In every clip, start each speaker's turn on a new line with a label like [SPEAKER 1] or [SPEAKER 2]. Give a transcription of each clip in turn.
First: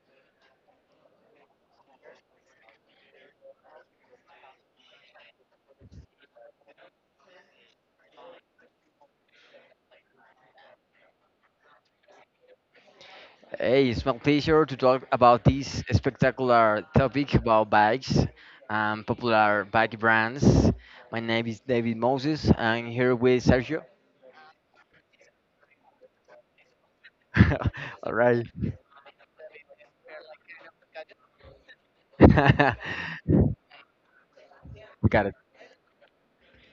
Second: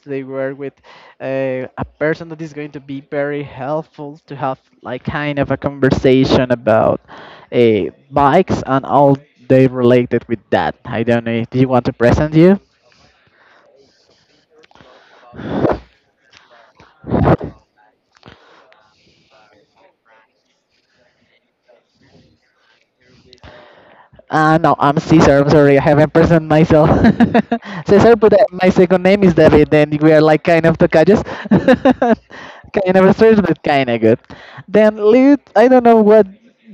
[SPEAKER 1] Today we're with a person that is going to be very helpful to have like kind of a conversation about bikes and all they related with that. I don't know. Do you want to present you?
[SPEAKER 2] Hey, it's my pleasure to talk about this spectacular topic about bikes and popular bike brands. My name is David Moses. I'm here with Sergio.
[SPEAKER 1] No, I'm Caesar. I'm sorry, I haven't presented myself.
[SPEAKER 2] All
[SPEAKER 1] Caesar, but
[SPEAKER 2] right.
[SPEAKER 1] my second name is David, and we are like kind of tocayos. kind of strange,
[SPEAKER 2] we
[SPEAKER 1] but kind of good. Then,
[SPEAKER 2] got it.
[SPEAKER 1] Lid, I don't know what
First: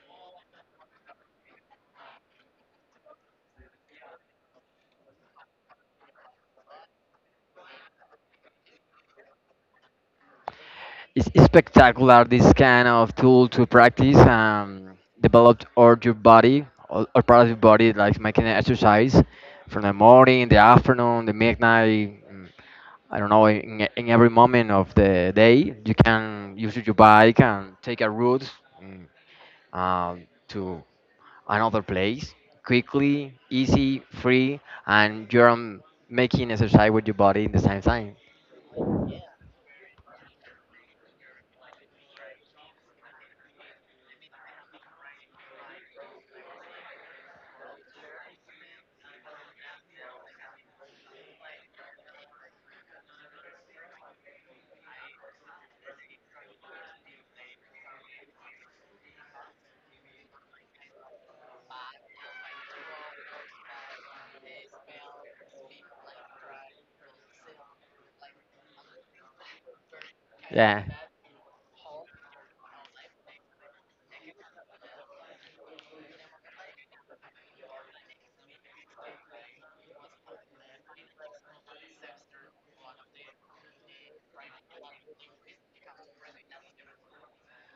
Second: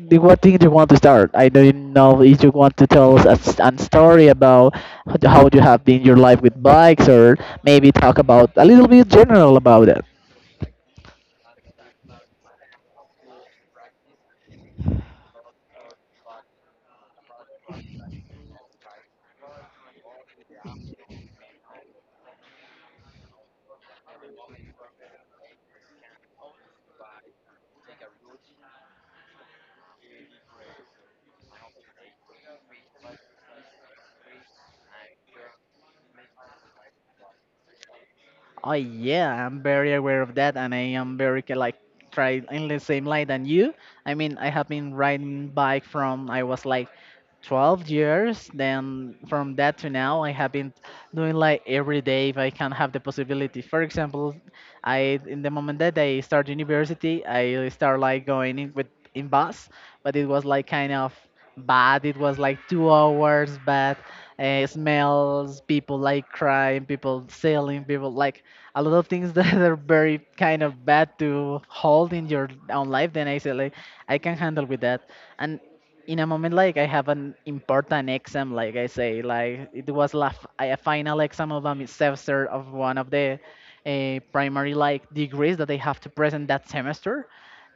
[SPEAKER 1] what thing you want to start. I don't know if you want to tell us an story about how you have been your life with bikes, or maybe talk about a little bit general about it.
[SPEAKER 2] It's spectacular this kind of tool to practice develop or your body or part of your body like making an exercise from the morning, the afternoon, the midnight. mm, I don't know, in every moment of the day, you can use your bike and take a route mm, to another place quickly, easy, free, and you're making exercise with your body in the same time.
[SPEAKER 1] Oh yeah, I'm very aware of that, and I am very like try in the same line than you. I mean, I have been riding bike from I was like 12 years. Then from that to now, I have been doing like every day if I can have the possibility. For example, I in the moment that I start university, I start like going in with in bus, but it was like kind of bad. It was like 2 hours bad. Smells, people like crying, people selling, people like a lot of things that are very kind of
[SPEAKER 2] Yeah.
[SPEAKER 1] bad to hold in your own life. Then I said like I can handle with that. And in a moment like I have an important exam, like I say, like it was a final exam of a semester of one of the primary like degrees that they have to present that semester.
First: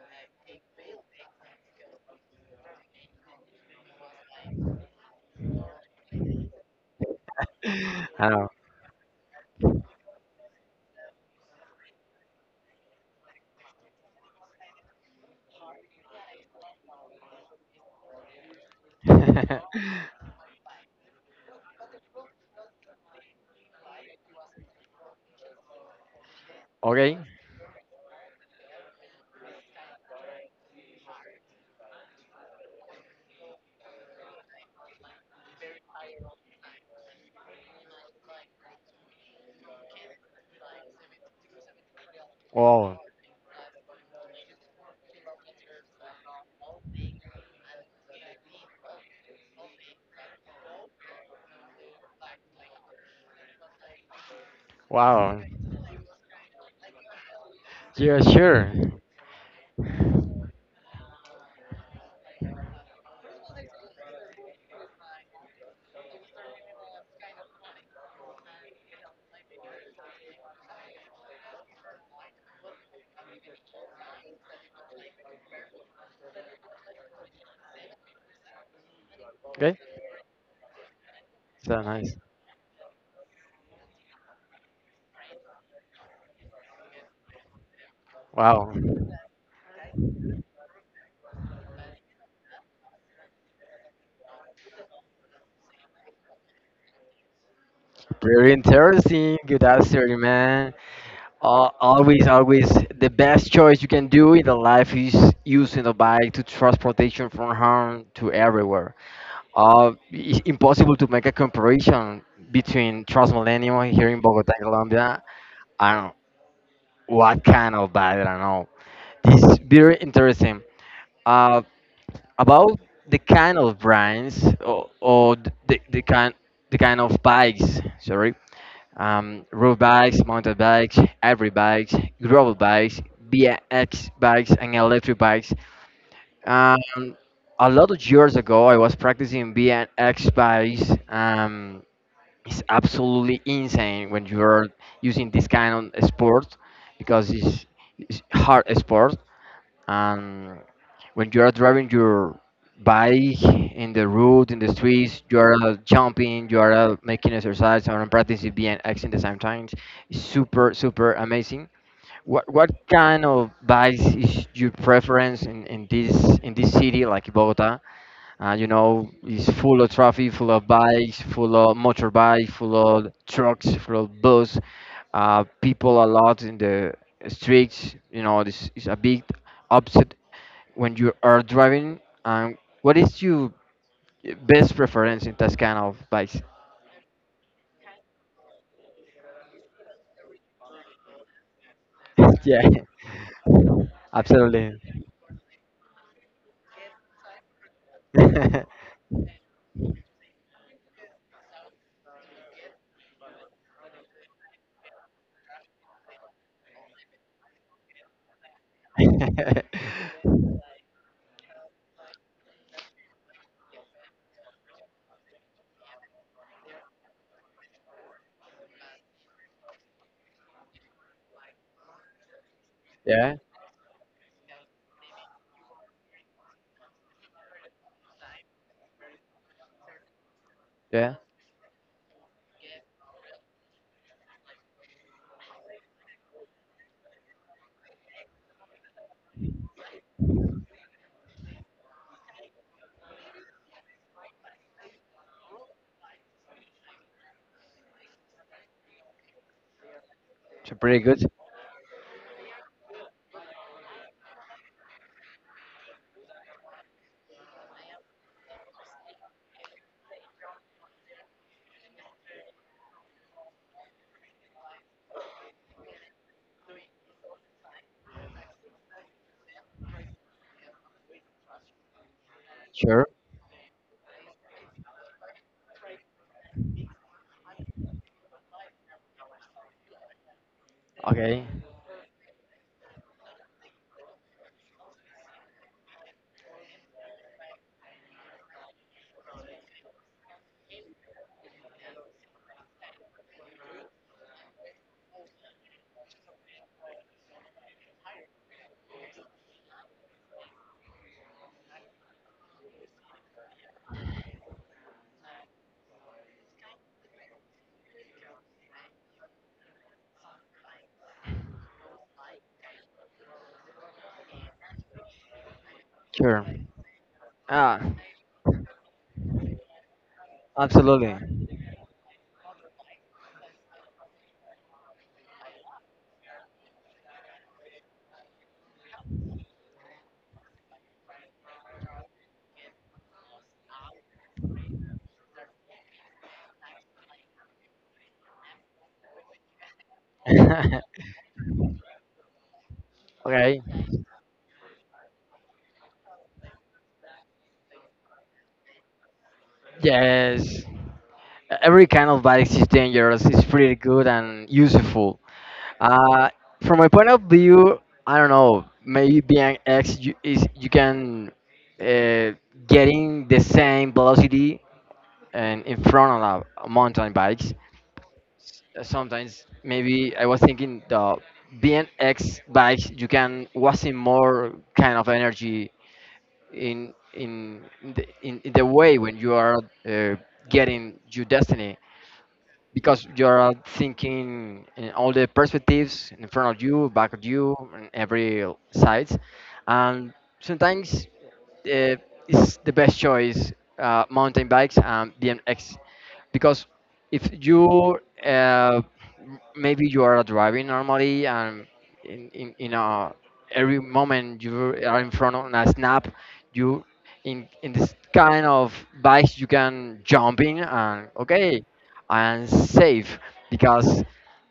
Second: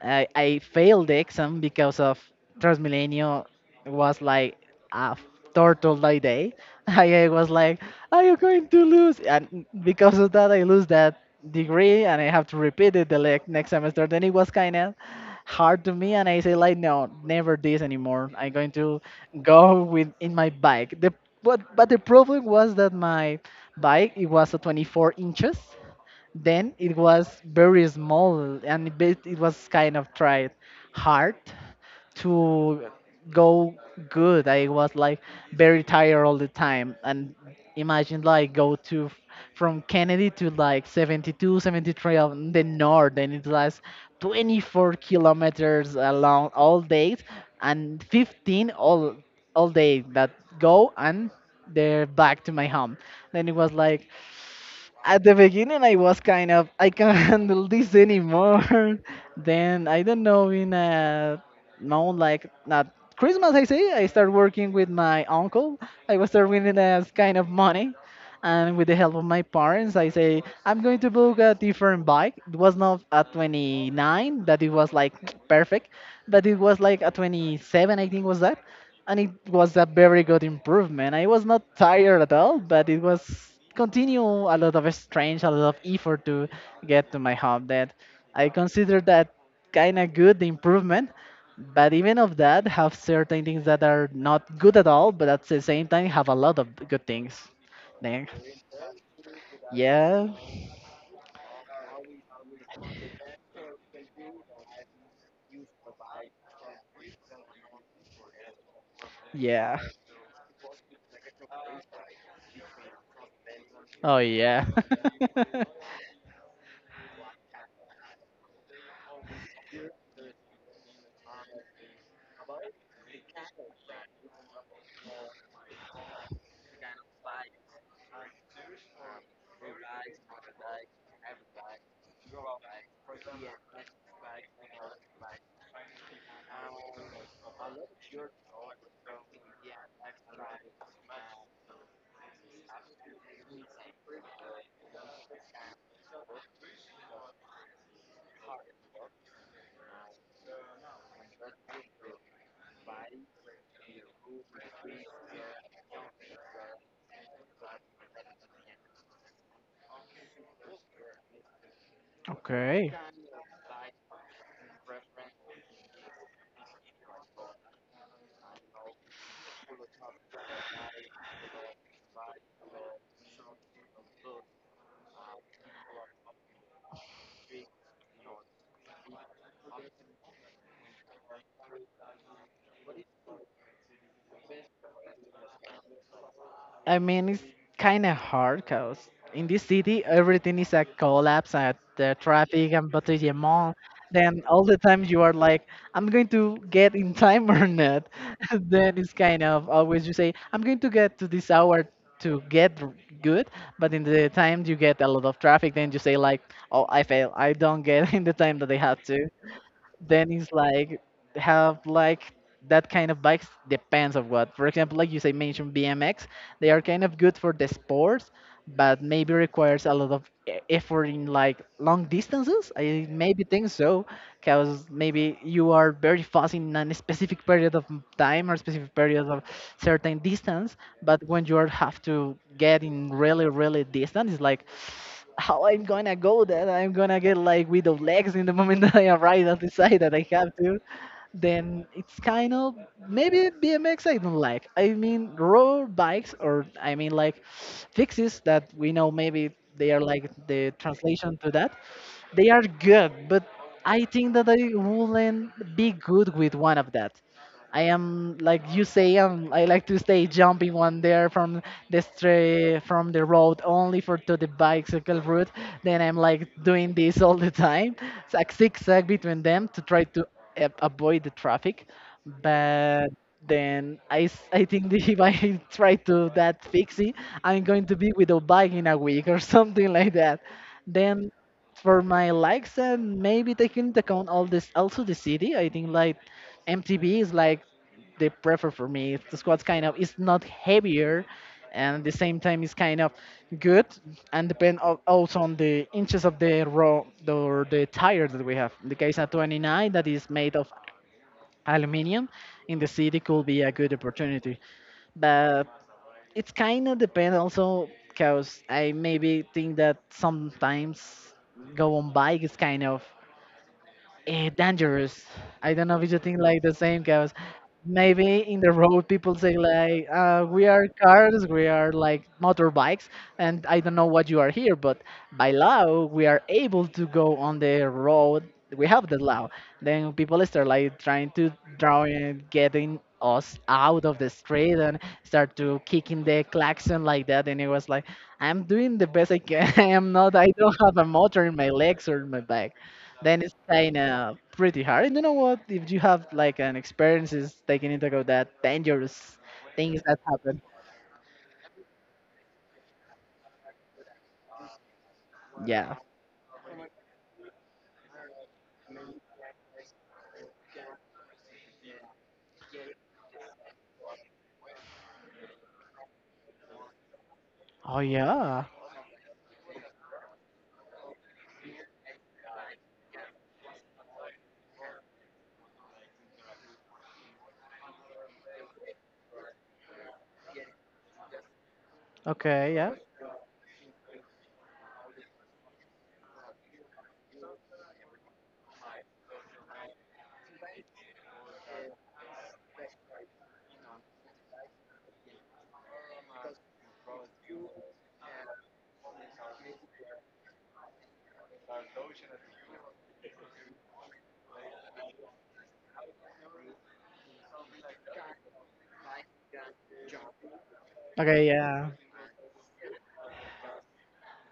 [SPEAKER 1] I failed the exam because of Transmilenio. Was like a turtle by day. I was like, "Are
[SPEAKER 2] I
[SPEAKER 1] you
[SPEAKER 2] know.
[SPEAKER 1] going to lose?" And because of that, I lose that degree, and I have to repeat it the next semester. Then it was kind of hard to me, and I say like, "No, never this anymore. I'm going to go with in my bike." The but the problem was that my bike it was a 24 inches, then it
[SPEAKER 2] Okay.
[SPEAKER 1] was very small and it it was kind of tried hard to go good. I was like very tired all the time and imagine like go to from Kennedy to like 72, 73 on the
[SPEAKER 2] Wow.
[SPEAKER 1] north and it was 24 kilometers along all day and 15 all day that go and they're back to my home. Then it was like at the
[SPEAKER 2] Wow.
[SPEAKER 1] beginning, I was kind of, I can't handle this
[SPEAKER 2] Yeah, sure.
[SPEAKER 1] anymore. Then, I don't know, in a no like, not Christmas, I say, I start working with my uncle. I was start winning as kind of money. And with the help of my parents, I say, I'm going to book a different bike. It was not a 29, that it was like perfect, but it was like a 27, I think was that, and it
[SPEAKER 2] Okay.
[SPEAKER 1] was a very good improvement. I was not
[SPEAKER 2] So nice.
[SPEAKER 1] tired at all, but it was continue a lot of strange, a lot of effort to get to my home. That I
[SPEAKER 2] Wow.
[SPEAKER 1] consider that kind of good improvement, but even of that have certain things that are not good at all, but at the same time have a lot of good things. Then
[SPEAKER 2] Very interesting. Good answer,
[SPEAKER 1] yeah,
[SPEAKER 2] man. Al always, always the best choice you can do in the life is using the bike to transportation from home to everywhere.
[SPEAKER 1] yeah,
[SPEAKER 2] It's impossible to make a comparison between Transmilenio here in
[SPEAKER 1] oh
[SPEAKER 2] Bogota,
[SPEAKER 1] yeah.
[SPEAKER 2] Colombia, and what kind of bike, I don't know. This is very interesting. Uh, about the kind of brands or, or the, the kind the kind of bikes, sorry, road bikes, mountain bikes, every bikes, gravel bikes, Bx bikes, and electric bikes. Um, a lot of years ago, I was practicing Bx bikes. It's absolutely insane when you are using this kind of sport because it's hard sport, and when you are driving your bike in the road in the streets you are jumping, you are making exercise and practicing BMX in the same times. It's super super amazing. What
[SPEAKER 1] Okay.
[SPEAKER 2] kind of bikes is your preference in this city like Bogota? It's full of traffic, full of bikes, full of motorbikes, full of trucks, full of bus. People a lot in the streets. You know, this is a big upset when you are driving. What is your best preference in that kind of bikes?
[SPEAKER 1] I mean, it's kind of hard because in this city, everything is a collapse at the
[SPEAKER 2] Yeah,
[SPEAKER 1] traffic and Battery Mall. Then all
[SPEAKER 2] absolutely.
[SPEAKER 1] the time you are like, I'm going to get in time or not. Then it's kind of always you say, I'm going to get to this hour to get good. But in the time you get a lot of traffic, then you say like, oh, I fail. I don't get in the time that I have to. Then it's like have like that kind of bikes depends of what. For example, like you say, mentioned BMX, they are kind of good for the sports, but maybe requires a lot of effort in like long distances, I
[SPEAKER 2] Yeah,
[SPEAKER 1] maybe think so. Because maybe you are very fast in a specific period of time or specific period of certain distance,
[SPEAKER 2] yeah,
[SPEAKER 1] but when you are have to get in really really distance, it's like how I'm gonna go that I'm gonna get like without legs in the moment that I arrive and decide that I have to. Then it's kind of maybe BMX I don't like. I mean road bikes, or I mean like fixes that we know, maybe they are like the
[SPEAKER 2] so pretty good.
[SPEAKER 1] translation to that. They are good, but I think that I wouldn't be good with one of that. I am like you say, I like to stay jumping one there from the stray from the road only for to the bicycle route. Then I'm like doing this all the time, it's like zigzag between them to try to avoid the traffic.
[SPEAKER 2] Sure.
[SPEAKER 1] But then I think that if I try to that fixie, I'm going to be without bike in a week or something like that. Then
[SPEAKER 2] Okay.
[SPEAKER 1] for my likes and maybe taking into account all this also the city, I think like MTB is like the prefer for me. The squad's kind of it's not heavier, and at the same time it's kind of good. And depend also on the inches of the row the, or the tire that we have in the case of 29 that is made of aluminium, in the city could be a good opportunity. But it's kind of depend also because I maybe think that sometimes go on bike is kind of dangerous. I don't know if you think
[SPEAKER 2] Sure.
[SPEAKER 1] like the same, because
[SPEAKER 2] Ah,
[SPEAKER 1] maybe in the road people say like, we are
[SPEAKER 2] absolutely.
[SPEAKER 1] cars, we are like motorbikes, and I don't know what you are here, but by law we are able to go on the road. We have the law. Then people start like trying to draw and getting us out of the street and start to kicking the klaxon like that. And it was like, I'm doing the best I can. I am not. I don't have a motor in my legs or in my back. Then it's
[SPEAKER 2] Okay.
[SPEAKER 1] kind of pretty hard. And you know what? If you have like an experience, is taking into account that dangerous things that happen.
[SPEAKER 2] Yes. Every kind of bike is dangerous. It's pretty good and useful.
[SPEAKER 1] Yeah.
[SPEAKER 2] Uh, from my point of view, I don't know. Maybe being X you, is you can uh, getting the same velocity and in front of a mountain bikes.
[SPEAKER 1] Oh yeah.
[SPEAKER 2] Sometimes maybe I was thinking the BNX bikes you can wasting more kind of energy in in in the way when you are uh, getting your destiny
[SPEAKER 1] Okay. Yeah.
[SPEAKER 2] because you're thinking in all the perspectives in front of you, back of you, and every sides, and sometimes uh, it's the best choice mountain bikes and BMX because if you uh, maybe you are driving normally and in a, every moment you are in front of a snap, you in this kind of bikes you can jump in and
[SPEAKER 1] Okay.
[SPEAKER 2] okay
[SPEAKER 1] Yeah.
[SPEAKER 2] and safe because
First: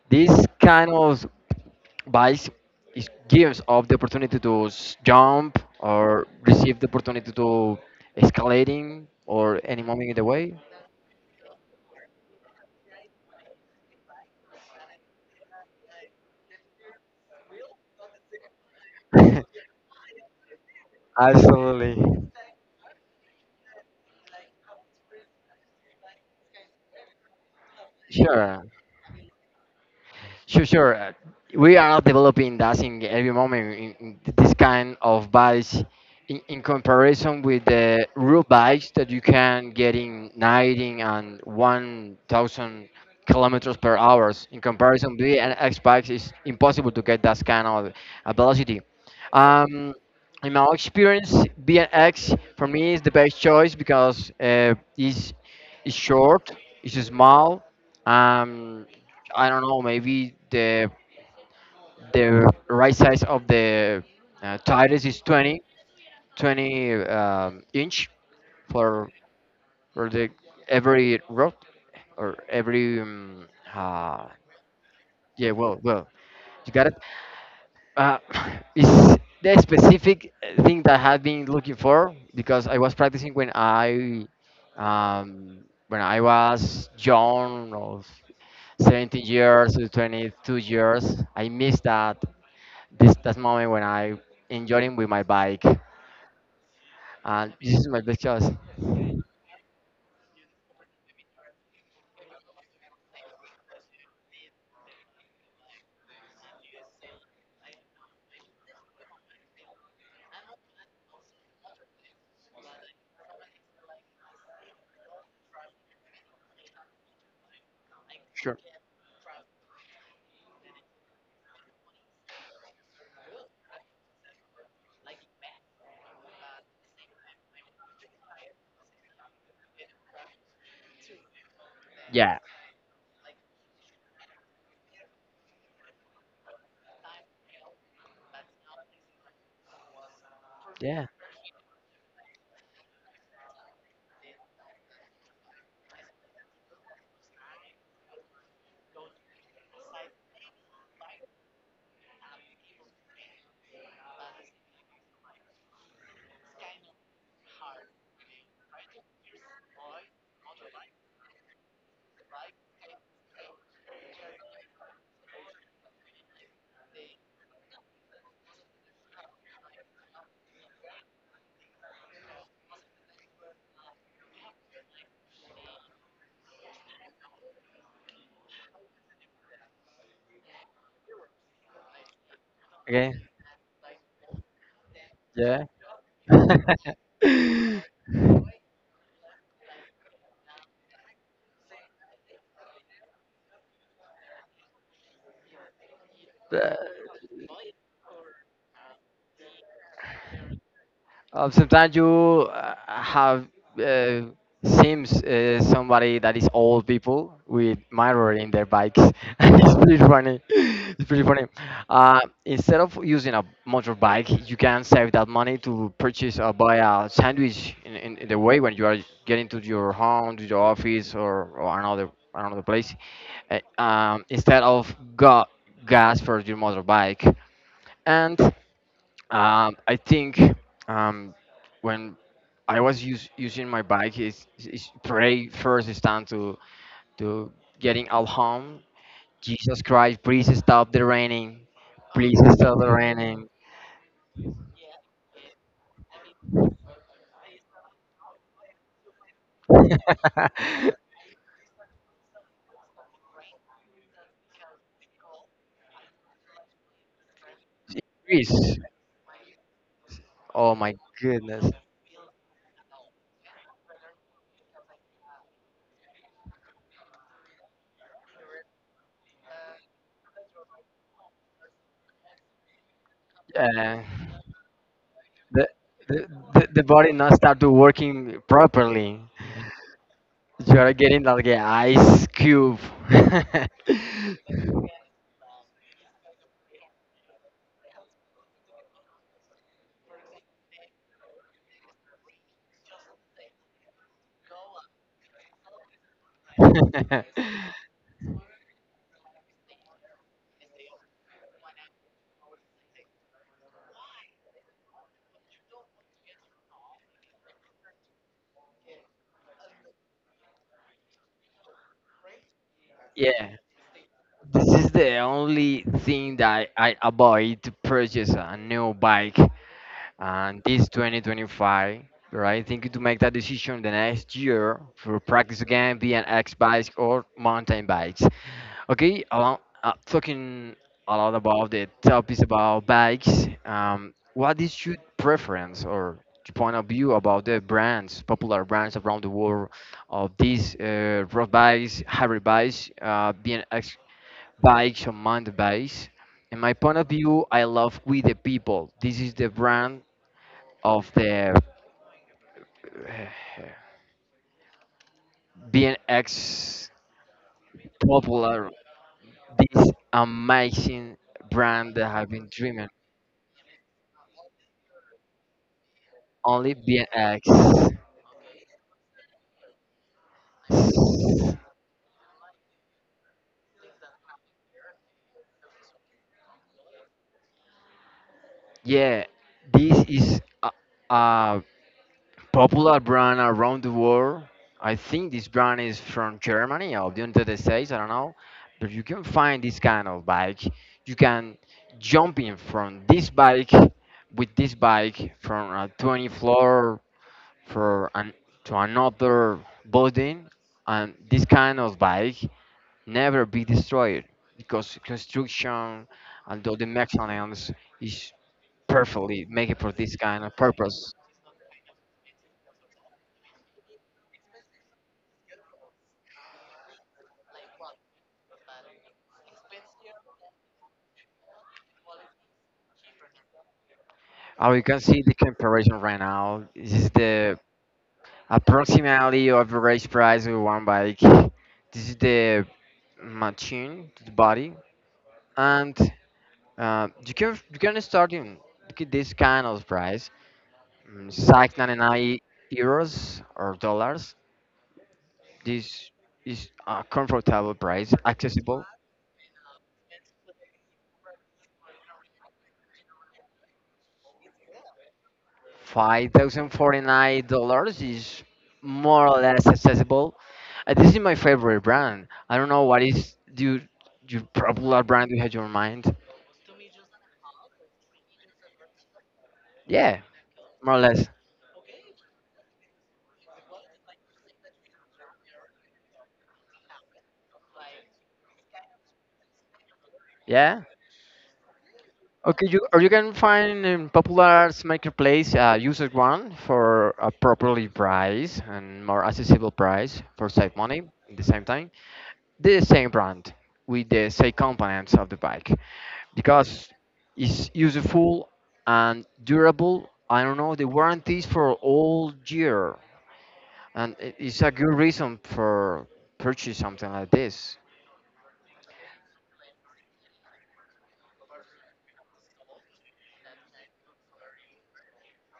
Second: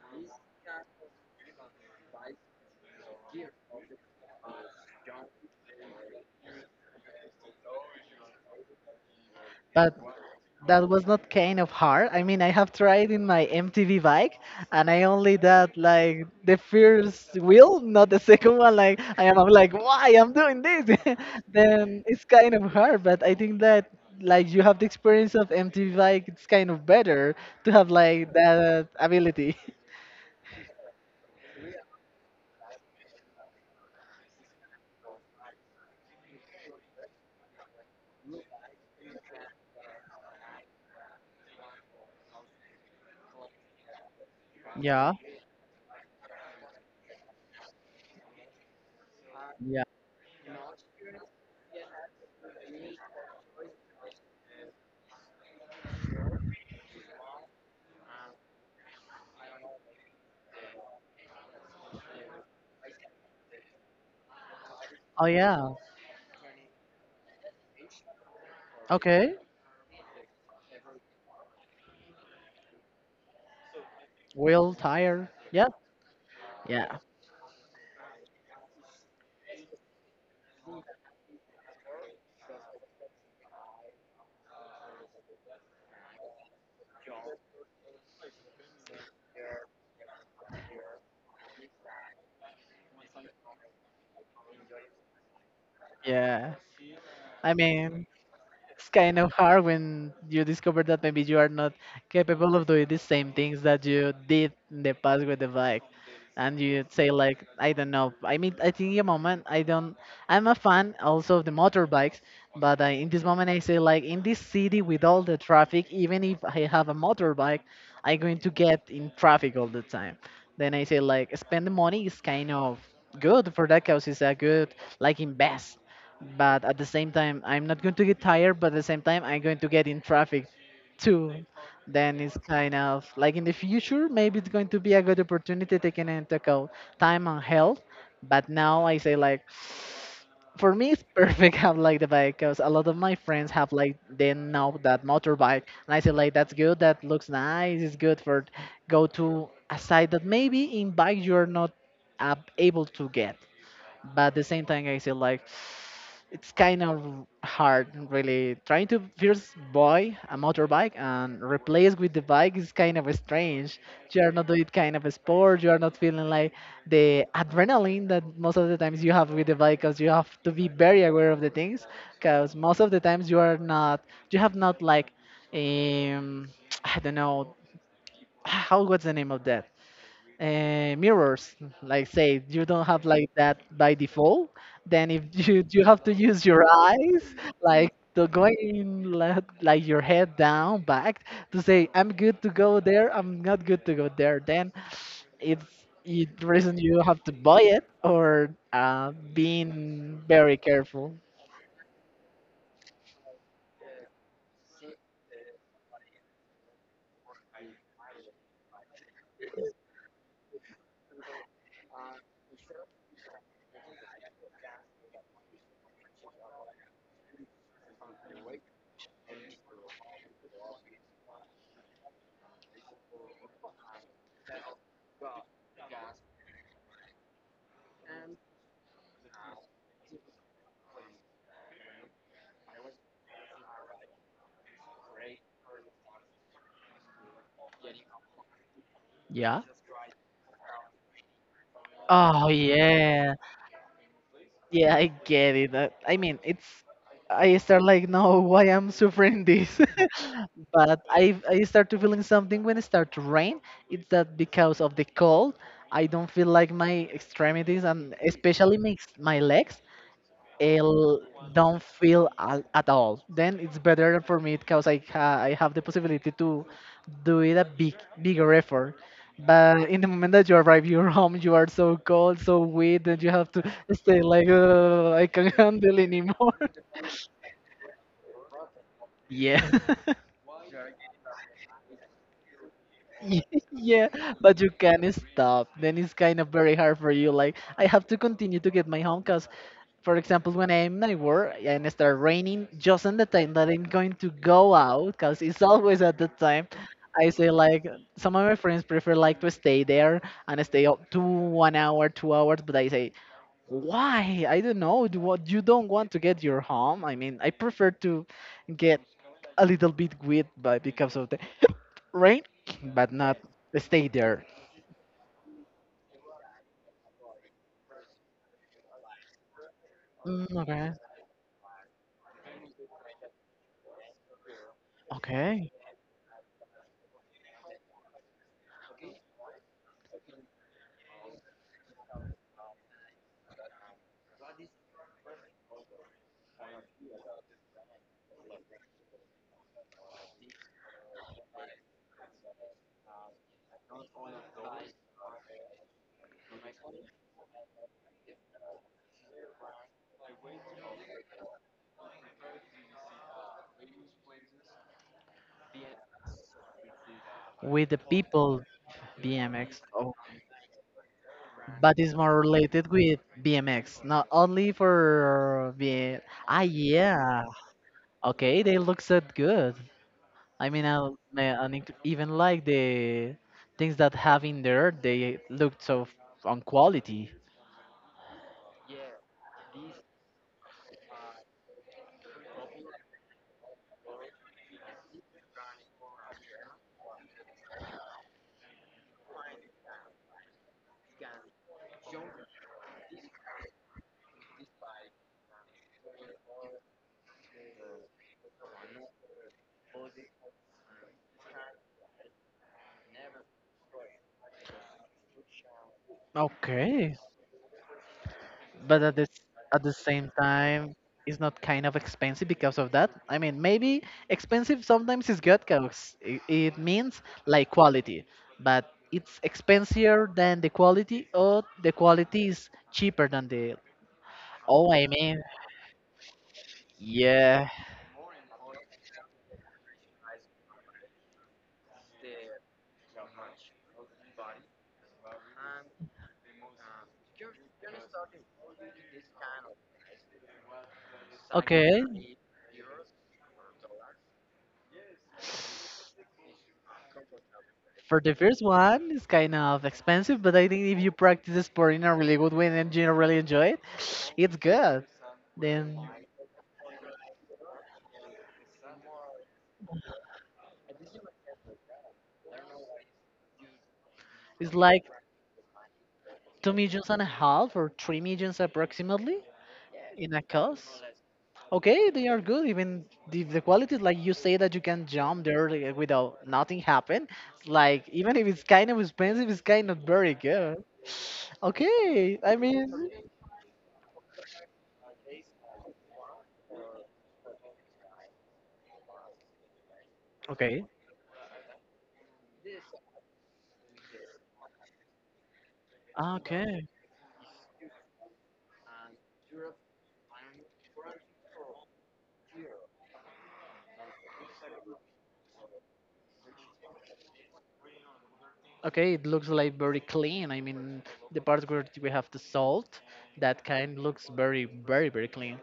[SPEAKER 2] this kind of bike gives us the opportunity to jump or receive the opportunity to escalating or any
[SPEAKER 1] But
[SPEAKER 2] moment in the way.
[SPEAKER 1] that was not kind of hard. I mean, I have tried in my MTV bike, and I only did like the first wheel, not the second one. Like I'm like, why I'm doing this?
[SPEAKER 2] Absolutely.
[SPEAKER 1] Then it's kind of hard, but I think that like you have the experience of MTV bike, it's kind of better to have like
[SPEAKER 2] Sure.
[SPEAKER 1] that ability.
[SPEAKER 2] Sure, sure. We are developing that in every moment in this kind of bikes in comparison with the real bikes that you can get in 90 and 1000 kilometers per hours. In
[SPEAKER 1] Yeah.
[SPEAKER 2] comparison, B and X bikes is impossible to get that kind of velocity.
[SPEAKER 1] Yeah.
[SPEAKER 2] Um, in my experience, B and X for me is the best choice because it's short, it's small, um, I don't know. Maybe the right size of the tires is
[SPEAKER 1] Oh
[SPEAKER 2] 20,
[SPEAKER 1] yeah,
[SPEAKER 2] 20 inch for
[SPEAKER 1] okay.
[SPEAKER 2] for the every road or every uh,
[SPEAKER 1] Wheel tire.
[SPEAKER 2] yeah.
[SPEAKER 1] Yeah.
[SPEAKER 2] Well, well, you got it.
[SPEAKER 1] yeah,
[SPEAKER 2] Uh, is the specific thing that I have been looking for because I was practicing when I was young or 17 years to 22 years. I miss that moment when I enjoying with my bike,
[SPEAKER 1] yeah.
[SPEAKER 2] and
[SPEAKER 1] I
[SPEAKER 2] this is my
[SPEAKER 1] mean,
[SPEAKER 2] best choice.
[SPEAKER 1] it's kind of hard when you discover that maybe you are not capable of doing the same things that you did in the past with the bike. And you say like I don't know. I mean, I think in a moment I don't, I'm a fan also of the motorbikes, but in this moment I say like in this city with all the traffic, even if I have a motorbike, I'm going to
[SPEAKER 2] Sure.
[SPEAKER 1] get in traffic all the time. Then I say like spend the money is kind of good for that cause, it's a good like invest, but at the same time I'm not going to get tired, but at the same time I'm going to get in traffic too. Then
[SPEAKER 2] Yeah.
[SPEAKER 1] it's kind of like in the future maybe it's going to be a good opportunity taking into account time and health. But now I say like for me
[SPEAKER 2] Yeah.
[SPEAKER 1] it's perfect have like the bike, because a lot of my friends have like they know that motorbike, and I say like that's good, that looks nice, it's good for go to a site that maybe in bike you're not able to get. But at the same time I feel like it's kind of hard really trying to first buy a motorbike and replace with the bike is kind of strange. You are not doing kind of a sport, you are not feeling like the adrenaline that most of the times you have with the bike, because you have to be very aware of the things, because most of the times you are not, you have not like um I don't know how what's the name of that, mirrors. Like say you don't have
[SPEAKER 2] Okay.
[SPEAKER 1] like that by default. Then if
[SPEAKER 2] Yeah.
[SPEAKER 1] you have to use your eyes, like to going like your head down back, to say I'm good to go there, I'm not good to go there. Then it's it
[SPEAKER 2] Uh,
[SPEAKER 1] reason you have to buy it or being very careful.
[SPEAKER 2] Sometimes you have uh, seems somebody that is old people with mirror in their bikes. It's pretty funny. It's pretty funny. Uh, Instead of using a motorbike, you can save that money to purchase or buy a sandwich in the way when you are getting to your home, to your office, or another place. Instead of gas for your motorbike, and I think um, when I was using my bike, is pray first is time to getting out home.
[SPEAKER 1] Yeah.
[SPEAKER 2] Jesus Christ, please stop the raining. Please
[SPEAKER 1] Oh
[SPEAKER 2] stop the
[SPEAKER 1] yeah.
[SPEAKER 2] raining.
[SPEAKER 1] Yeah, I get it. I mean, it's... I start like, no, why I'm suffering this? But I start to feeling something when it start to rain. It's that because of the cold, I don't feel like my extremities and
[SPEAKER 2] Please.
[SPEAKER 1] especially my my legs
[SPEAKER 2] Oh my
[SPEAKER 1] l-
[SPEAKER 2] goodness.
[SPEAKER 1] don't feel at all. Then it's better for me because I have the possibility to do it a bigger effort. But in the moment that you arrive your home, you are so cold, so wet, and you have to
[SPEAKER 2] Uh,
[SPEAKER 1] stay like I can't
[SPEAKER 2] the,
[SPEAKER 1] handle
[SPEAKER 2] the
[SPEAKER 1] anymore.
[SPEAKER 2] the body not start to working properly.
[SPEAKER 1] Yeah.
[SPEAKER 2] You are getting like an ice cube.
[SPEAKER 1] Ye- Yeah, but you can't stop. Then it's kind of very hard for you. Like I have to continue to get my home because for example, when I'm at work and it starts raining, just in the time that I'm going to go out, because it's always at the time, I say like some of my friends prefer like to stay there and stay up to one hour, 2 hours, but I say why? I don't know. Do what you don't want to get your home? I mean, I prefer to get a little bit wet by because of the rain, but not
[SPEAKER 2] Yeah.
[SPEAKER 1] stay there.
[SPEAKER 2] This is the only thing that I avoid to purchase a new bike
[SPEAKER 1] Mm,
[SPEAKER 2] and this
[SPEAKER 1] okay,
[SPEAKER 2] 2025, right? Thinking to make that decision the next year for practice
[SPEAKER 1] okay.
[SPEAKER 2] again, be an X bike or mountain bikes. Okay, along, talking a lot about the topics about bikes. What is your preference or your point of view about the brands, popular brands around the world of these road bikes, hybrid bikes, BMX bikes on mountain bikes. In my point of view, I love We the People. This is the brand of the uh, BNX
[SPEAKER 1] With the people,
[SPEAKER 2] popular.
[SPEAKER 1] BMX.
[SPEAKER 2] This amazing brand
[SPEAKER 1] But it's
[SPEAKER 2] that I've
[SPEAKER 1] more
[SPEAKER 2] been
[SPEAKER 1] related
[SPEAKER 2] dreaming.
[SPEAKER 1] with BMX, not only for B. Ah,
[SPEAKER 2] Only
[SPEAKER 1] yeah.
[SPEAKER 2] BNX.
[SPEAKER 1] Okay, they look so good. I mean, I even like the things that have in there, they look so on quality.
[SPEAKER 2] Yeah, this is a popular brand around the world. I think this brand is from Germany or the United States. I don't know, but you can find this kind of bike. You can jump in from this bike from a 20 floor for an, to another building, and this kind of bike never be destroyed because construction and all the
[SPEAKER 1] Okay,
[SPEAKER 2] mechanisms is
[SPEAKER 1] but
[SPEAKER 2] perfectly make it
[SPEAKER 1] at
[SPEAKER 2] for
[SPEAKER 1] the
[SPEAKER 2] this
[SPEAKER 1] same
[SPEAKER 2] kind of
[SPEAKER 1] time
[SPEAKER 2] purpose.
[SPEAKER 1] it's not kind of expensive because of that. I mean maybe expensive sometimes is good because it means like quality, but it's expensier than the quality or the quality is cheaper than the...
[SPEAKER 2] Oh, you
[SPEAKER 1] Oh,
[SPEAKER 2] can
[SPEAKER 1] I
[SPEAKER 2] see the
[SPEAKER 1] mean,
[SPEAKER 2] comparison right now. This is the
[SPEAKER 1] yeah,
[SPEAKER 2] approximately average price of one bike. This is the machine, the body, and you can start in this kind of price. It's like
[SPEAKER 1] okay.
[SPEAKER 2] €99 or dollars. This is a comfortable price,
[SPEAKER 1] For the first
[SPEAKER 2] accessible.
[SPEAKER 1] one it's kind of expensive, but I think if you practice the sport in a really good way and you really enjoy it, it's good. Then
[SPEAKER 2] $5,049 is more or less accessible. This is my favorite brand. I don't know what is your
[SPEAKER 1] it's like
[SPEAKER 2] popular brand you had your mind.
[SPEAKER 1] two millions and a half or three millions approximately
[SPEAKER 2] Yeah,
[SPEAKER 1] in a cost.
[SPEAKER 2] more or less.
[SPEAKER 1] Okay, they are good. Even if the quality is like you say, that you can jump there like, without nothing happen. Like even if it's kind of expensive, it's kind of very good.
[SPEAKER 2] Yeah.
[SPEAKER 1] Okay, I
[SPEAKER 2] Okay, you or
[SPEAKER 1] mean,
[SPEAKER 2] you can find in popular marketplace user one for a properly price and more accessible price for save
[SPEAKER 1] okay,
[SPEAKER 2] money at the same time. The same brand with the same components of the bike
[SPEAKER 1] okay,
[SPEAKER 2] because it's useful and durable. I don't know the warranties for all year, and it's a good reason for purchase something like this.
[SPEAKER 1] okay. It looks like very clean. I mean, the part where we have the salt, that kind looks very, very, very clean.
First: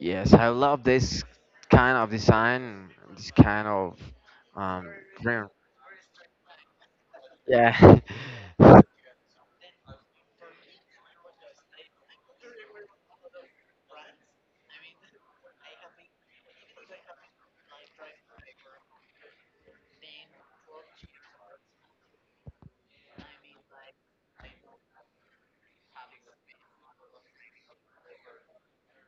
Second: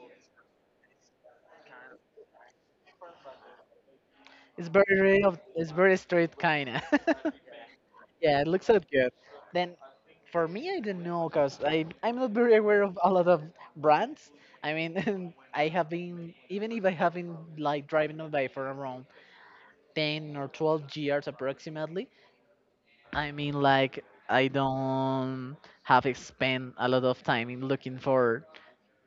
[SPEAKER 2] Yes, I love this kind of design, this kind of
[SPEAKER 1] It's
[SPEAKER 2] um,
[SPEAKER 1] very, of,
[SPEAKER 2] dream.
[SPEAKER 1] it's very straight kind of.
[SPEAKER 2] Yeah.
[SPEAKER 1] Yeah, it looks so good. Then for me, I don't know because I'm not very aware of a lot of brands. I mean, I have been even if I have been like driving a bike for around 10 or 12 years approximately. I mean, like I don't have spent a lot of time in looking for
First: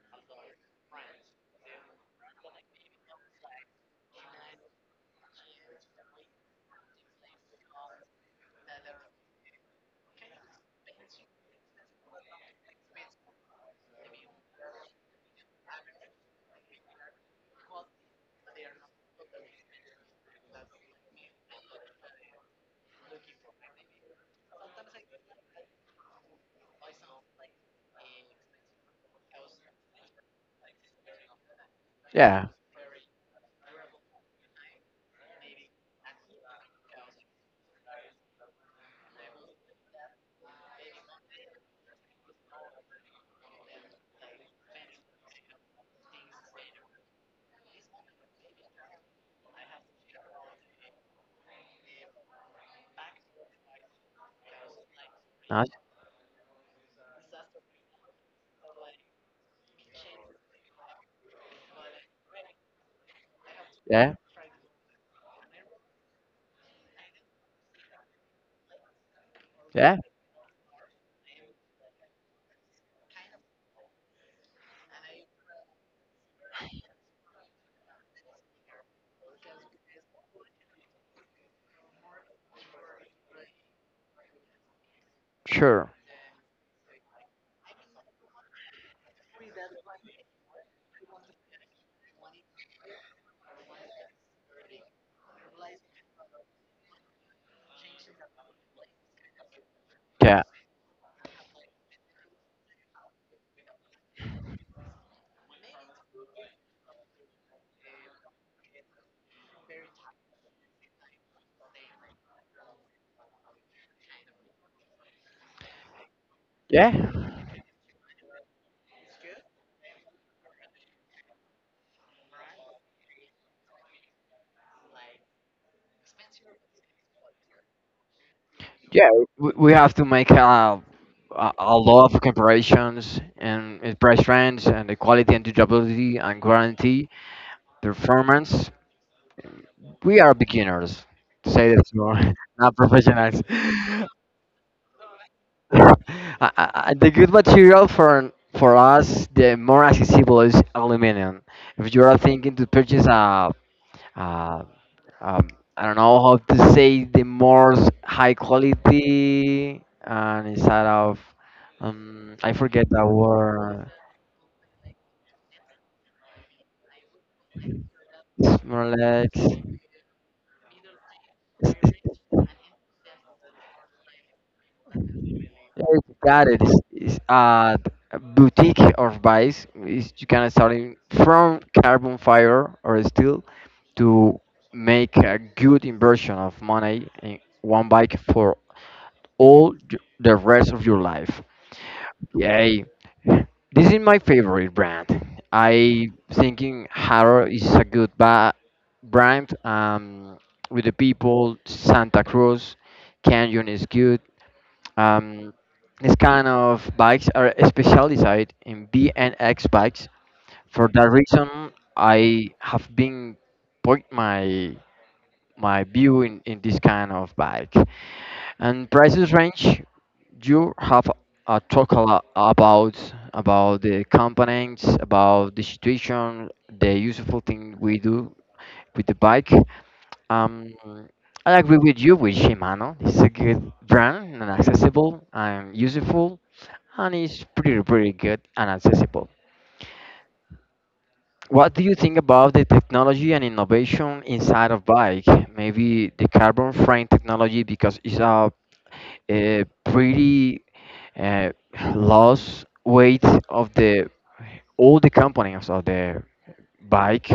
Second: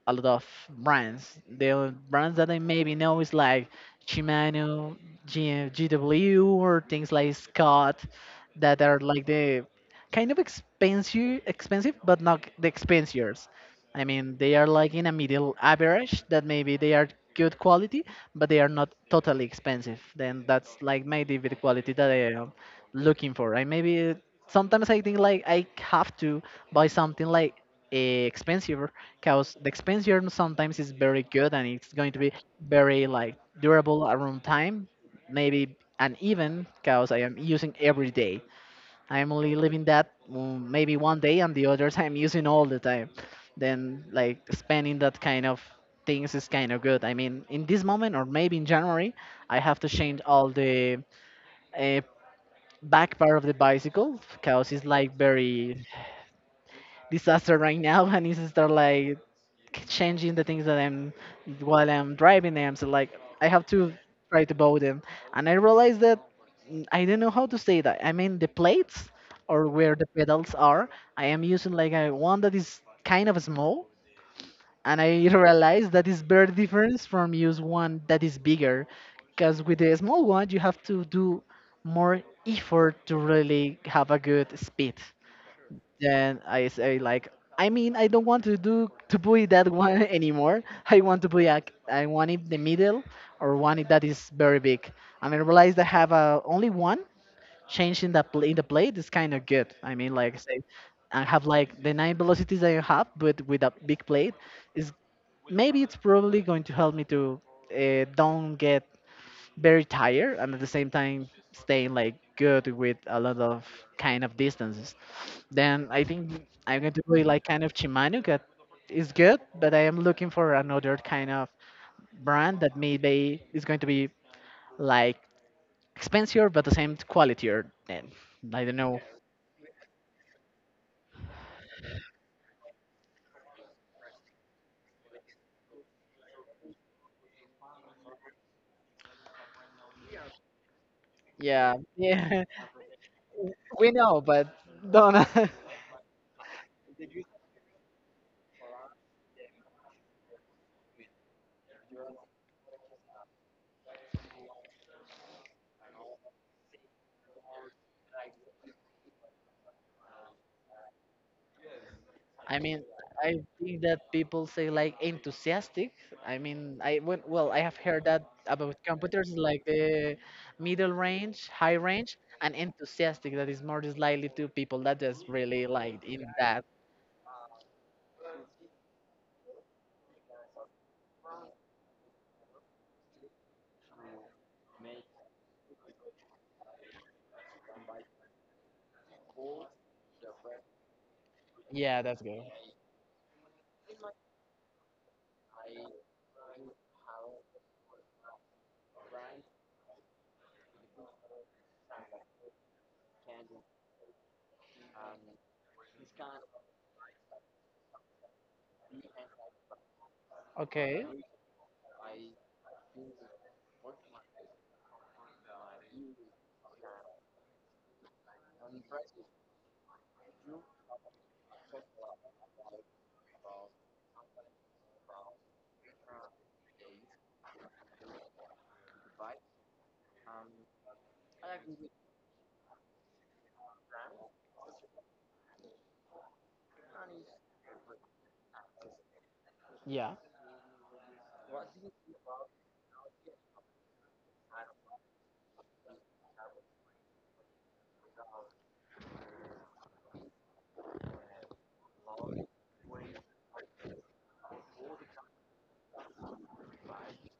[SPEAKER 1] a lot of brands. The brands that I maybe know is like Shimano, GW, or things like Scott that are like the kind of expensive, expensive, but not the expensiers. I mean, they are like in a middle average that maybe they are good quality, but they are not totally expensive. Then that's like maybe the quality that I am looking for. I maybe sometimes I think like I have to buy something like expensive because the expense yarn sometimes is very good and it's going to be
[SPEAKER 2] Yeah,
[SPEAKER 1] very like durable around time maybe, and even because I am using every day, I'm only leaving that mm, maybe one day and the others I'm using all the time. Then like spending that kind of things is kind of good. I mean in this moment or maybe in January I have to change all the uh, back part of the bicycle because it's like
[SPEAKER 2] nice.
[SPEAKER 1] very disaster right now. And it's start like changing the things that I'm while I'm driving them. So like I have to
[SPEAKER 2] Yeah,
[SPEAKER 1] try to bow them, and I realized that mm, I do not know how to say that. I mean the plates or where
[SPEAKER 2] yeah,
[SPEAKER 1] the pedals are. I am using like a one that is kind of small, and I realized that is very different from use one that is bigger, because with the small one you have to do more effort to really have a good speed.
[SPEAKER 2] sure,
[SPEAKER 1] Then I say like, I mean, I don't want to do to put that one anymore. I want to put a, I want it the middle or one it that is very big. And I realized I have only one change in the in the plate is kind of good. I mean, like
[SPEAKER 2] yeah,
[SPEAKER 1] say, I have like the nine velocities that I have, but with a big plate is maybe it's probably going to help me to don't get very tired and at the same time staying like good with a lot of kind of distances. Then I think I'm going
[SPEAKER 2] yeah,
[SPEAKER 1] to be like kind of Shimano that is good, but I am looking for another kind of brand that maybe is going to be like expensive but the same quality or and I don't know.
[SPEAKER 2] yeah. We have to make a lot of comparisons and in price range and the quality and durability and guarantee performance. We are beginners.
[SPEAKER 1] Yeah,
[SPEAKER 2] Say that more,
[SPEAKER 1] yeah,
[SPEAKER 2] not professionals.
[SPEAKER 1] we know, but don't.
[SPEAKER 2] The good material for us, the more accessible is aluminum. If you are thinking to purchase a um, I don't know how to say the more high quality and instead of I
[SPEAKER 1] I mean,
[SPEAKER 2] forget that
[SPEAKER 1] I think
[SPEAKER 2] word.
[SPEAKER 1] that people say like enthusiastic. I mean, well, I have heard that
[SPEAKER 2] It's
[SPEAKER 1] about
[SPEAKER 2] more like
[SPEAKER 1] computers like the middle range, high range,
[SPEAKER 2] it's,
[SPEAKER 1] and enthusiastic. That is more just likely to people that just really like
[SPEAKER 2] it's
[SPEAKER 1] in
[SPEAKER 2] got it.
[SPEAKER 1] that.
[SPEAKER 2] It's a boutique or vice. You can start in from carbon fiber or steel to make a good inversion of money in one bike for the rest of your life.
[SPEAKER 1] Yeah, that's good.
[SPEAKER 2] Yay. This is my favorite brand. I thinking Haro is a good brand with the people. Santa Cruz, Canyon is good. Um, this kind of bikes are specialized in B and X bikes. For
[SPEAKER 1] Okay.
[SPEAKER 2] that reason, I have been point my view in this kind of bike. And prices range, you have talk a lot about the components, about the situation, the useful thing we do with the bike. Um, I agree with you with Shimano. It's a good brand and accessible and useful, and it's pretty pretty good and accessible.
[SPEAKER 1] Yeah.
[SPEAKER 2] What do you think about the technology and innovation inside of bike? Maybe the carbon frame technology because it's a pretty uh, lost weight of the all the components of the bike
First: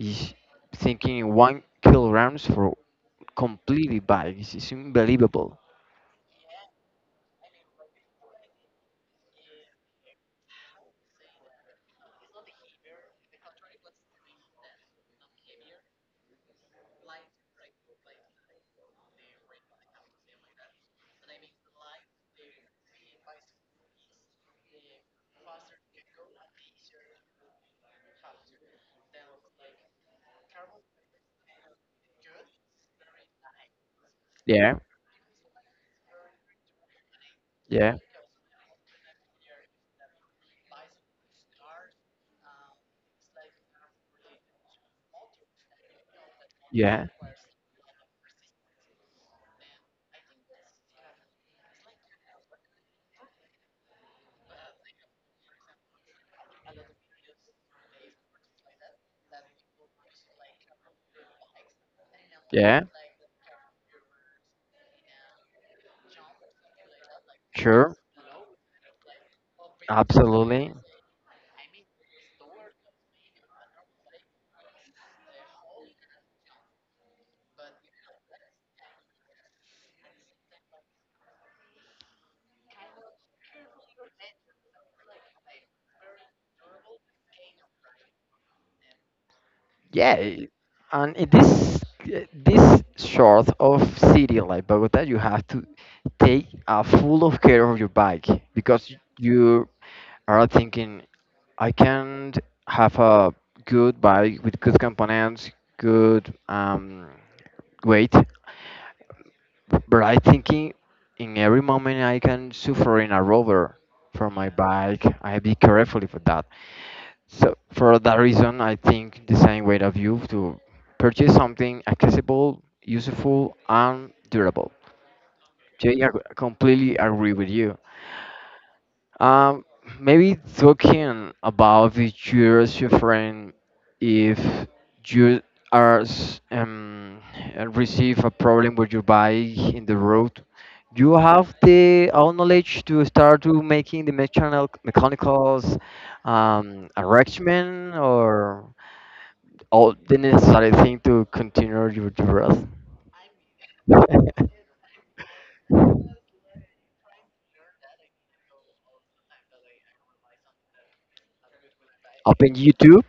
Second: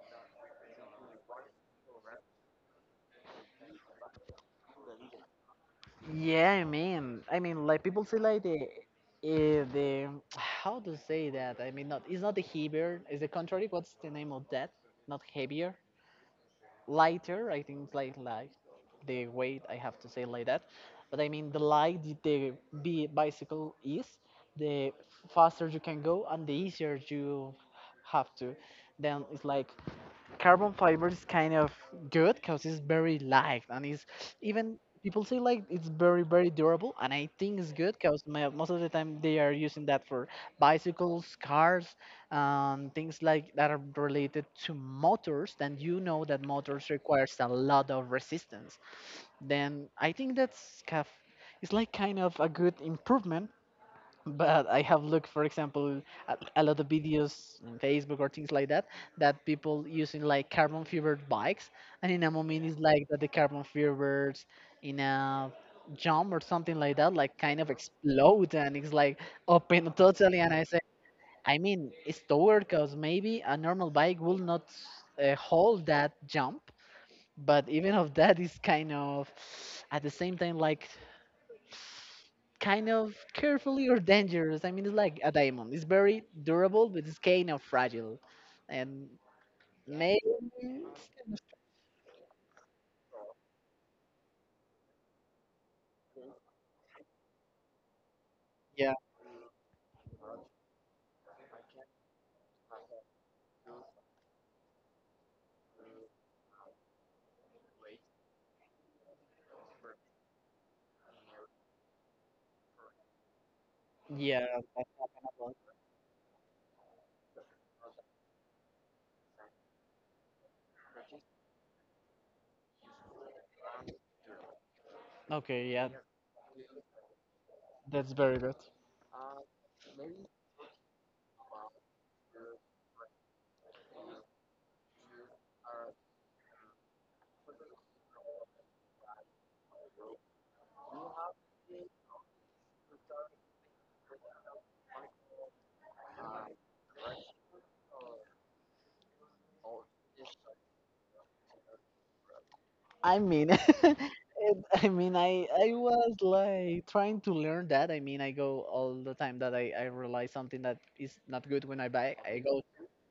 [SPEAKER 2] is thinking 1 kilograms for completely bike it's unbelievable.
[SPEAKER 1] Yeah, I mean, like people say like the how to say that? I mean, not it's not the heavier. It's the contrary. What's the name of that? Not heavier. Lighter. I think it's like light. The weight I have to say like that, but I mean the light the bicycle is, the faster you can go and the easier you have to. Then it's like carbon fiber is kind of good because it's very light and it's
[SPEAKER 2] Yeah,
[SPEAKER 1] even people say like it's very very durable, and I think it's good
[SPEAKER 2] yeah,
[SPEAKER 1] because most of the time they are using that for bicycles, cars, things like that are related to motors. Then you know that motors
[SPEAKER 2] yeah,
[SPEAKER 1] requires a lot of resistance. Then I think it's like kind of a good improvement. But I have looked, for example, at a lot of videos on Facebook or things like that, that people using like carbon fibered bikes, and in a moment it's
[SPEAKER 2] yeah,
[SPEAKER 1] like that the carbon fibers in a jump or something like that, like kind of
[SPEAKER 2] sure,
[SPEAKER 1] explode, and it's like open totally. And I
[SPEAKER 2] absolutely,
[SPEAKER 1] say, I mean, it's the because maybe a normal bike will not hold that jump, but even of that is kind of at the same time like kind of carefully or dangerous. I mean, it's like a diamond. It's very durable, but it's kind of fragile. And
[SPEAKER 2] yeah.
[SPEAKER 1] maybe,
[SPEAKER 2] it-
[SPEAKER 1] it's
[SPEAKER 2] and in
[SPEAKER 1] kind of-
[SPEAKER 2] this sort of city like Bogota you have to take a full of care of your bike because
[SPEAKER 1] yeah,
[SPEAKER 2] you are thinking I can have a good bike with good components, good weight, but I thinking in every moment I can suffer in a rover for
[SPEAKER 1] yeah.
[SPEAKER 2] my
[SPEAKER 1] That's
[SPEAKER 2] bike.
[SPEAKER 1] not
[SPEAKER 2] I
[SPEAKER 1] gonna...
[SPEAKER 2] be careful for that. So for that reason, I think the same way of you to purchase something accessible, useful, and durable.
[SPEAKER 1] Okay, yeah,
[SPEAKER 2] Jay, I completely agree with you.
[SPEAKER 1] that's very good.
[SPEAKER 2] Um, Maybe talking about the you're suffering if you are receive a problem with your bike in the road, you have the all knowledge to start to making the mechanicals arrangement or all the necessary thing to continue your dress.
[SPEAKER 1] I mean, it, I mean, I was like trying to learn that. I mean, I go all the time that I realize something that is not good when I buy. I
[SPEAKER 2] Open
[SPEAKER 1] go.
[SPEAKER 2] YouTube.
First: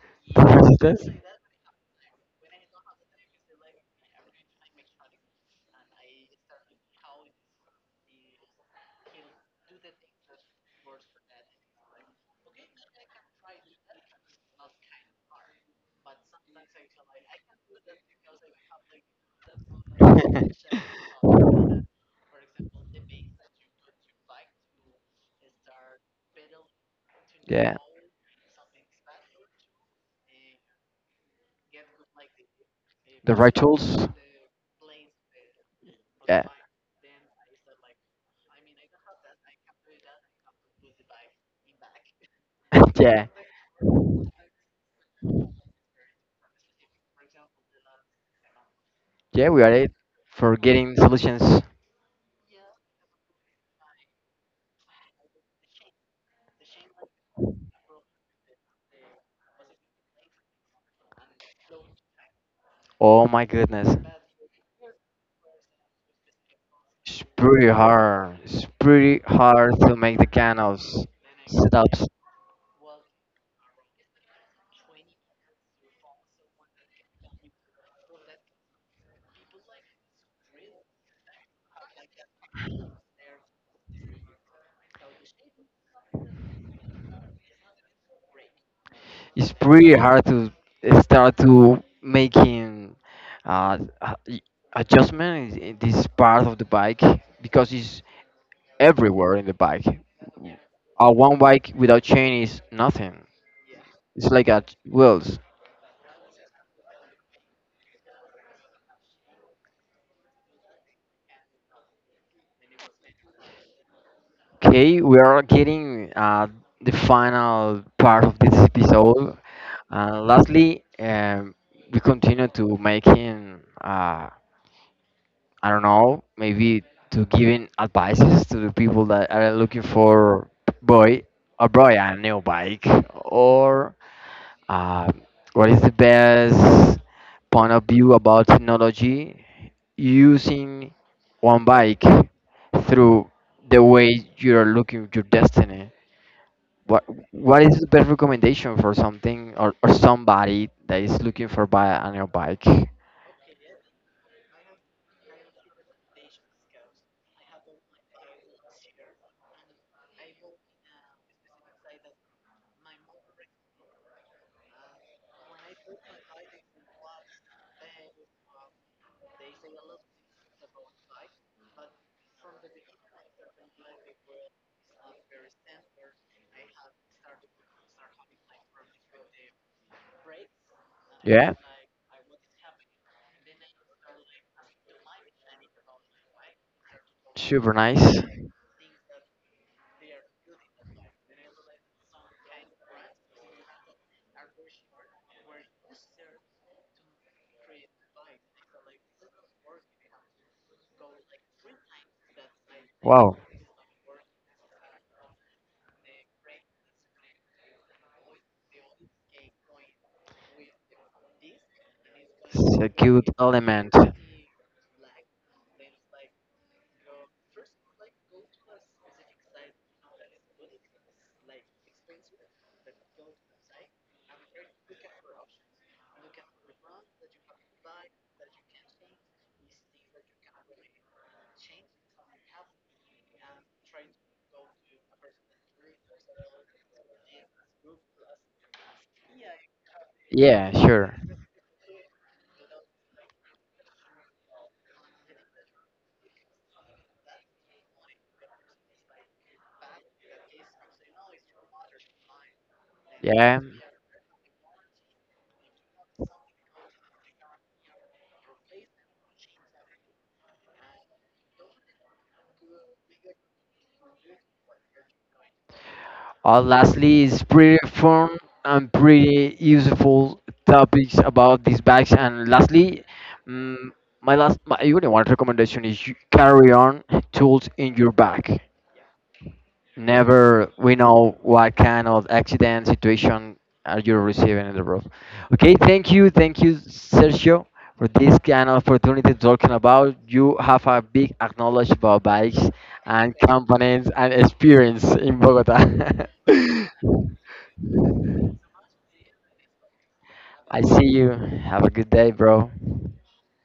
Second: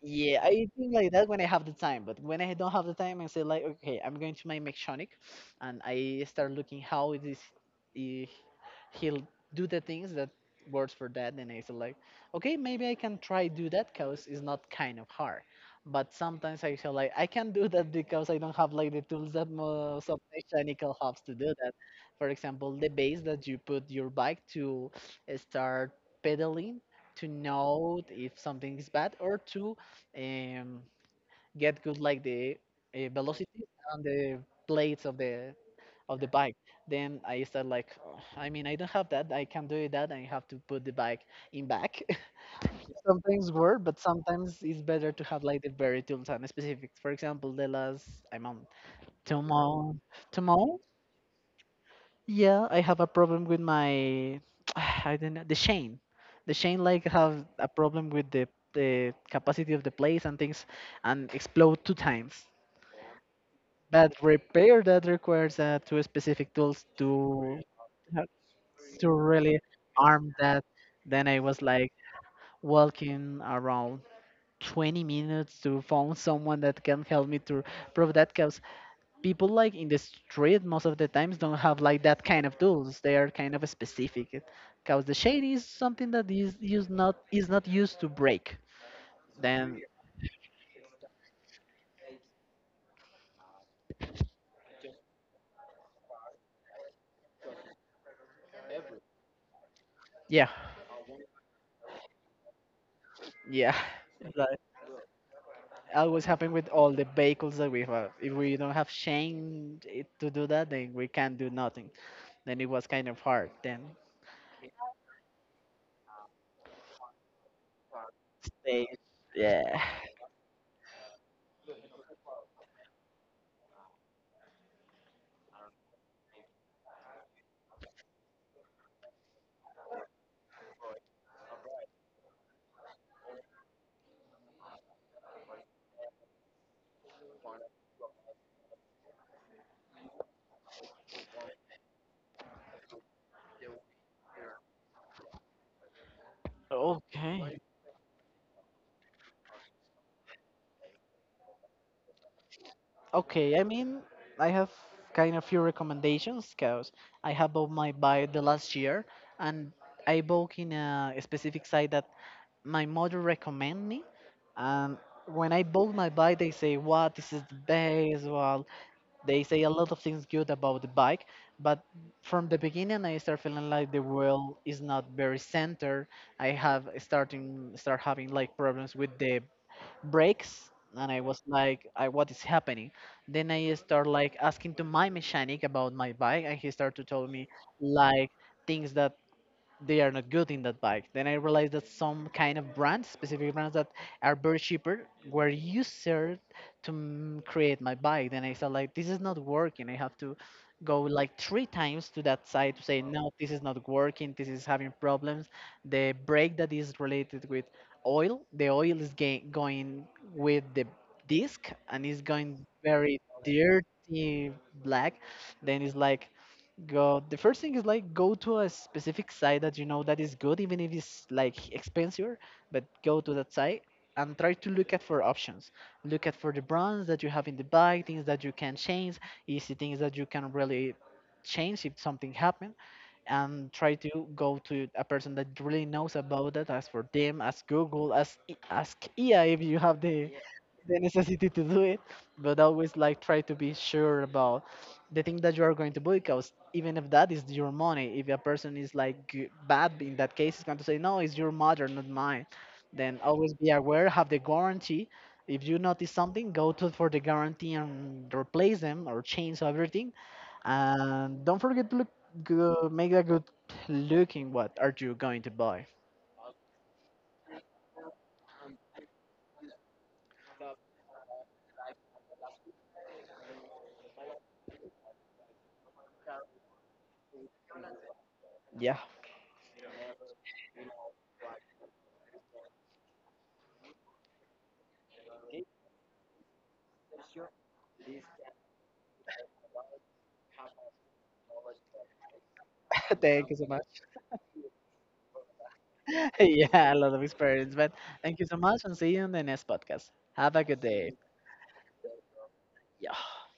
[SPEAKER 1] Yeah, I think
[SPEAKER 2] Visitors.
[SPEAKER 1] like that when I have the time. But when I don't have the time, I say like, okay, I'm going to my mechanic, and I start looking how it is he, he'll do the things that works for that. And I say like, okay, maybe I can try do that because it's not kind of hard. But sometimes I feel like I can't do that because I don't have like the tools that most of mechanical hubs to do that. For example, the base that you put your bike to start pedaling to
[SPEAKER 2] Yeah.
[SPEAKER 1] know if something is bad or to um, get good like the
[SPEAKER 2] The
[SPEAKER 1] velocity
[SPEAKER 2] right
[SPEAKER 1] and
[SPEAKER 2] tools?
[SPEAKER 1] the blades of the
[SPEAKER 2] Yeah.
[SPEAKER 1] bike. Then I start like, "Oh, I mean, I don't have that. I can do that. I have to put the bike in back."
[SPEAKER 2] Yeah.
[SPEAKER 1] Sometimes work, but sometimes it's better to have like the very tools and specifics. For example, the last I mean,
[SPEAKER 2] Yeah, we are it
[SPEAKER 1] tomorrow,
[SPEAKER 2] for
[SPEAKER 1] tomorrow,
[SPEAKER 2] getting solutions.
[SPEAKER 1] yeah, I have a problem with my I don't know, the chain. The chain like have a problem with the capacity of the place and things, and explode two times.
[SPEAKER 2] Oh my goodness.
[SPEAKER 1] But repair that requires two specific tools
[SPEAKER 2] It's pretty
[SPEAKER 1] uh,
[SPEAKER 2] hard. It's
[SPEAKER 1] to
[SPEAKER 2] pretty
[SPEAKER 1] really
[SPEAKER 2] hard to make the
[SPEAKER 1] arm
[SPEAKER 2] kind
[SPEAKER 1] that.
[SPEAKER 2] of s-
[SPEAKER 1] Then I was like
[SPEAKER 2] setups.
[SPEAKER 1] walking around 20 minutes to find someone that can help me to prove that because people like in the street most of the times don't have like that kind of tools. They are kind of specific because the shade is something that is used not is not used to break.
[SPEAKER 2] It's
[SPEAKER 1] Then
[SPEAKER 2] pretty hard to start to making uh, a- i- adjustment in this part of the bike because it's everywhere in the bike.
[SPEAKER 1] yeah,
[SPEAKER 2] A one bike without chain is nothing.
[SPEAKER 1] yeah.
[SPEAKER 2] It's like
[SPEAKER 1] Like,
[SPEAKER 2] a well,
[SPEAKER 1] always happen with all the vehicles that we have. If we don't have Shane to do that, then we can't do nothing. Then it was kind of hard. Then
[SPEAKER 2] okay, we are getting the final part of this
[SPEAKER 1] stage,
[SPEAKER 2] episode.
[SPEAKER 1] yeah.
[SPEAKER 2] Lastly, we continue to making I don't know, maybe to giving advices to the people that are looking for boy a boy a new bike or Uh, what is the best point of view about technology using one bike through the way you're looking at your destiny? What
[SPEAKER 1] Okay,
[SPEAKER 2] what is the best recommendation for something or somebody that is looking for buy a new bike?
[SPEAKER 1] okay. I mean, I have kind of few recommendations because I have bought my bike the last year, and I bought in a specific site that my mother recommend me. And when I bought my bike, they say, "What? This is the best. Wow." They say a lot of things good about the bike, but from the beginning I start feeling like the wheel is not very centered. I have start having like problems with the brakes, and I was
[SPEAKER 2] Yeah,
[SPEAKER 1] like, I, what is happening? Then I start like asking to my mechanic about my bike, and he started to tell me
[SPEAKER 2] super nice.
[SPEAKER 1] like things that they are not good in that bike. Then I realized that some kind of brands, specific brands that are very cheaper, were used to create my bike. Then I said like, this is not working. I have to go like three times to that side to say no,
[SPEAKER 2] Wow,
[SPEAKER 1] this is not working. This is having problems. The brake that is related with oil, the oil is going with the disc and is going
[SPEAKER 2] it's a
[SPEAKER 1] very
[SPEAKER 2] good element.
[SPEAKER 1] dirty black. Then it's like God, the first thing is like go to a specific site that you know that is good, even if it's like expensive, but go to that site and try to look at for options. Look at for the brands that you have in the bike, things that you can change, easy things that you can really change if something happens, and try to go to a person that really knows about that. Ask for them, ask Google, ask EA if you have the
[SPEAKER 2] Yeah, sure.
[SPEAKER 1] necessity to do it. But always like try to be sure about the thing that you are going to do because even if that is your money, if a person is like bad in that case, is going to say no, it's your mother, not mine. Then always
[SPEAKER 2] Yeah.
[SPEAKER 1] be aware, have the guarantee. If you notice something, go to for the guarantee and replace them or change everything. And don't forget to look. Good, make a good looking. What are you going to buy?
[SPEAKER 2] Lastly, is pretty fun and pretty useful topics about these bags. And lastly, um, my only one recommendation is you carry on tools in your bag.
[SPEAKER 1] Yeah.
[SPEAKER 2] Never we know what kind of accident situation are you receiving in the road. Okay, thank you, Sergio, for this kind of opportunity talking about. You have a big knowledge about bikes and
[SPEAKER 1] Thank you so much.
[SPEAKER 2] companies and experience in Bogota.
[SPEAKER 1] Yeah, a lot of experience. But thank you so much and see you in the next podcast. Have a good
[SPEAKER 2] I see
[SPEAKER 1] day.
[SPEAKER 2] you. Have a good day, bro.
[SPEAKER 1] Yeah.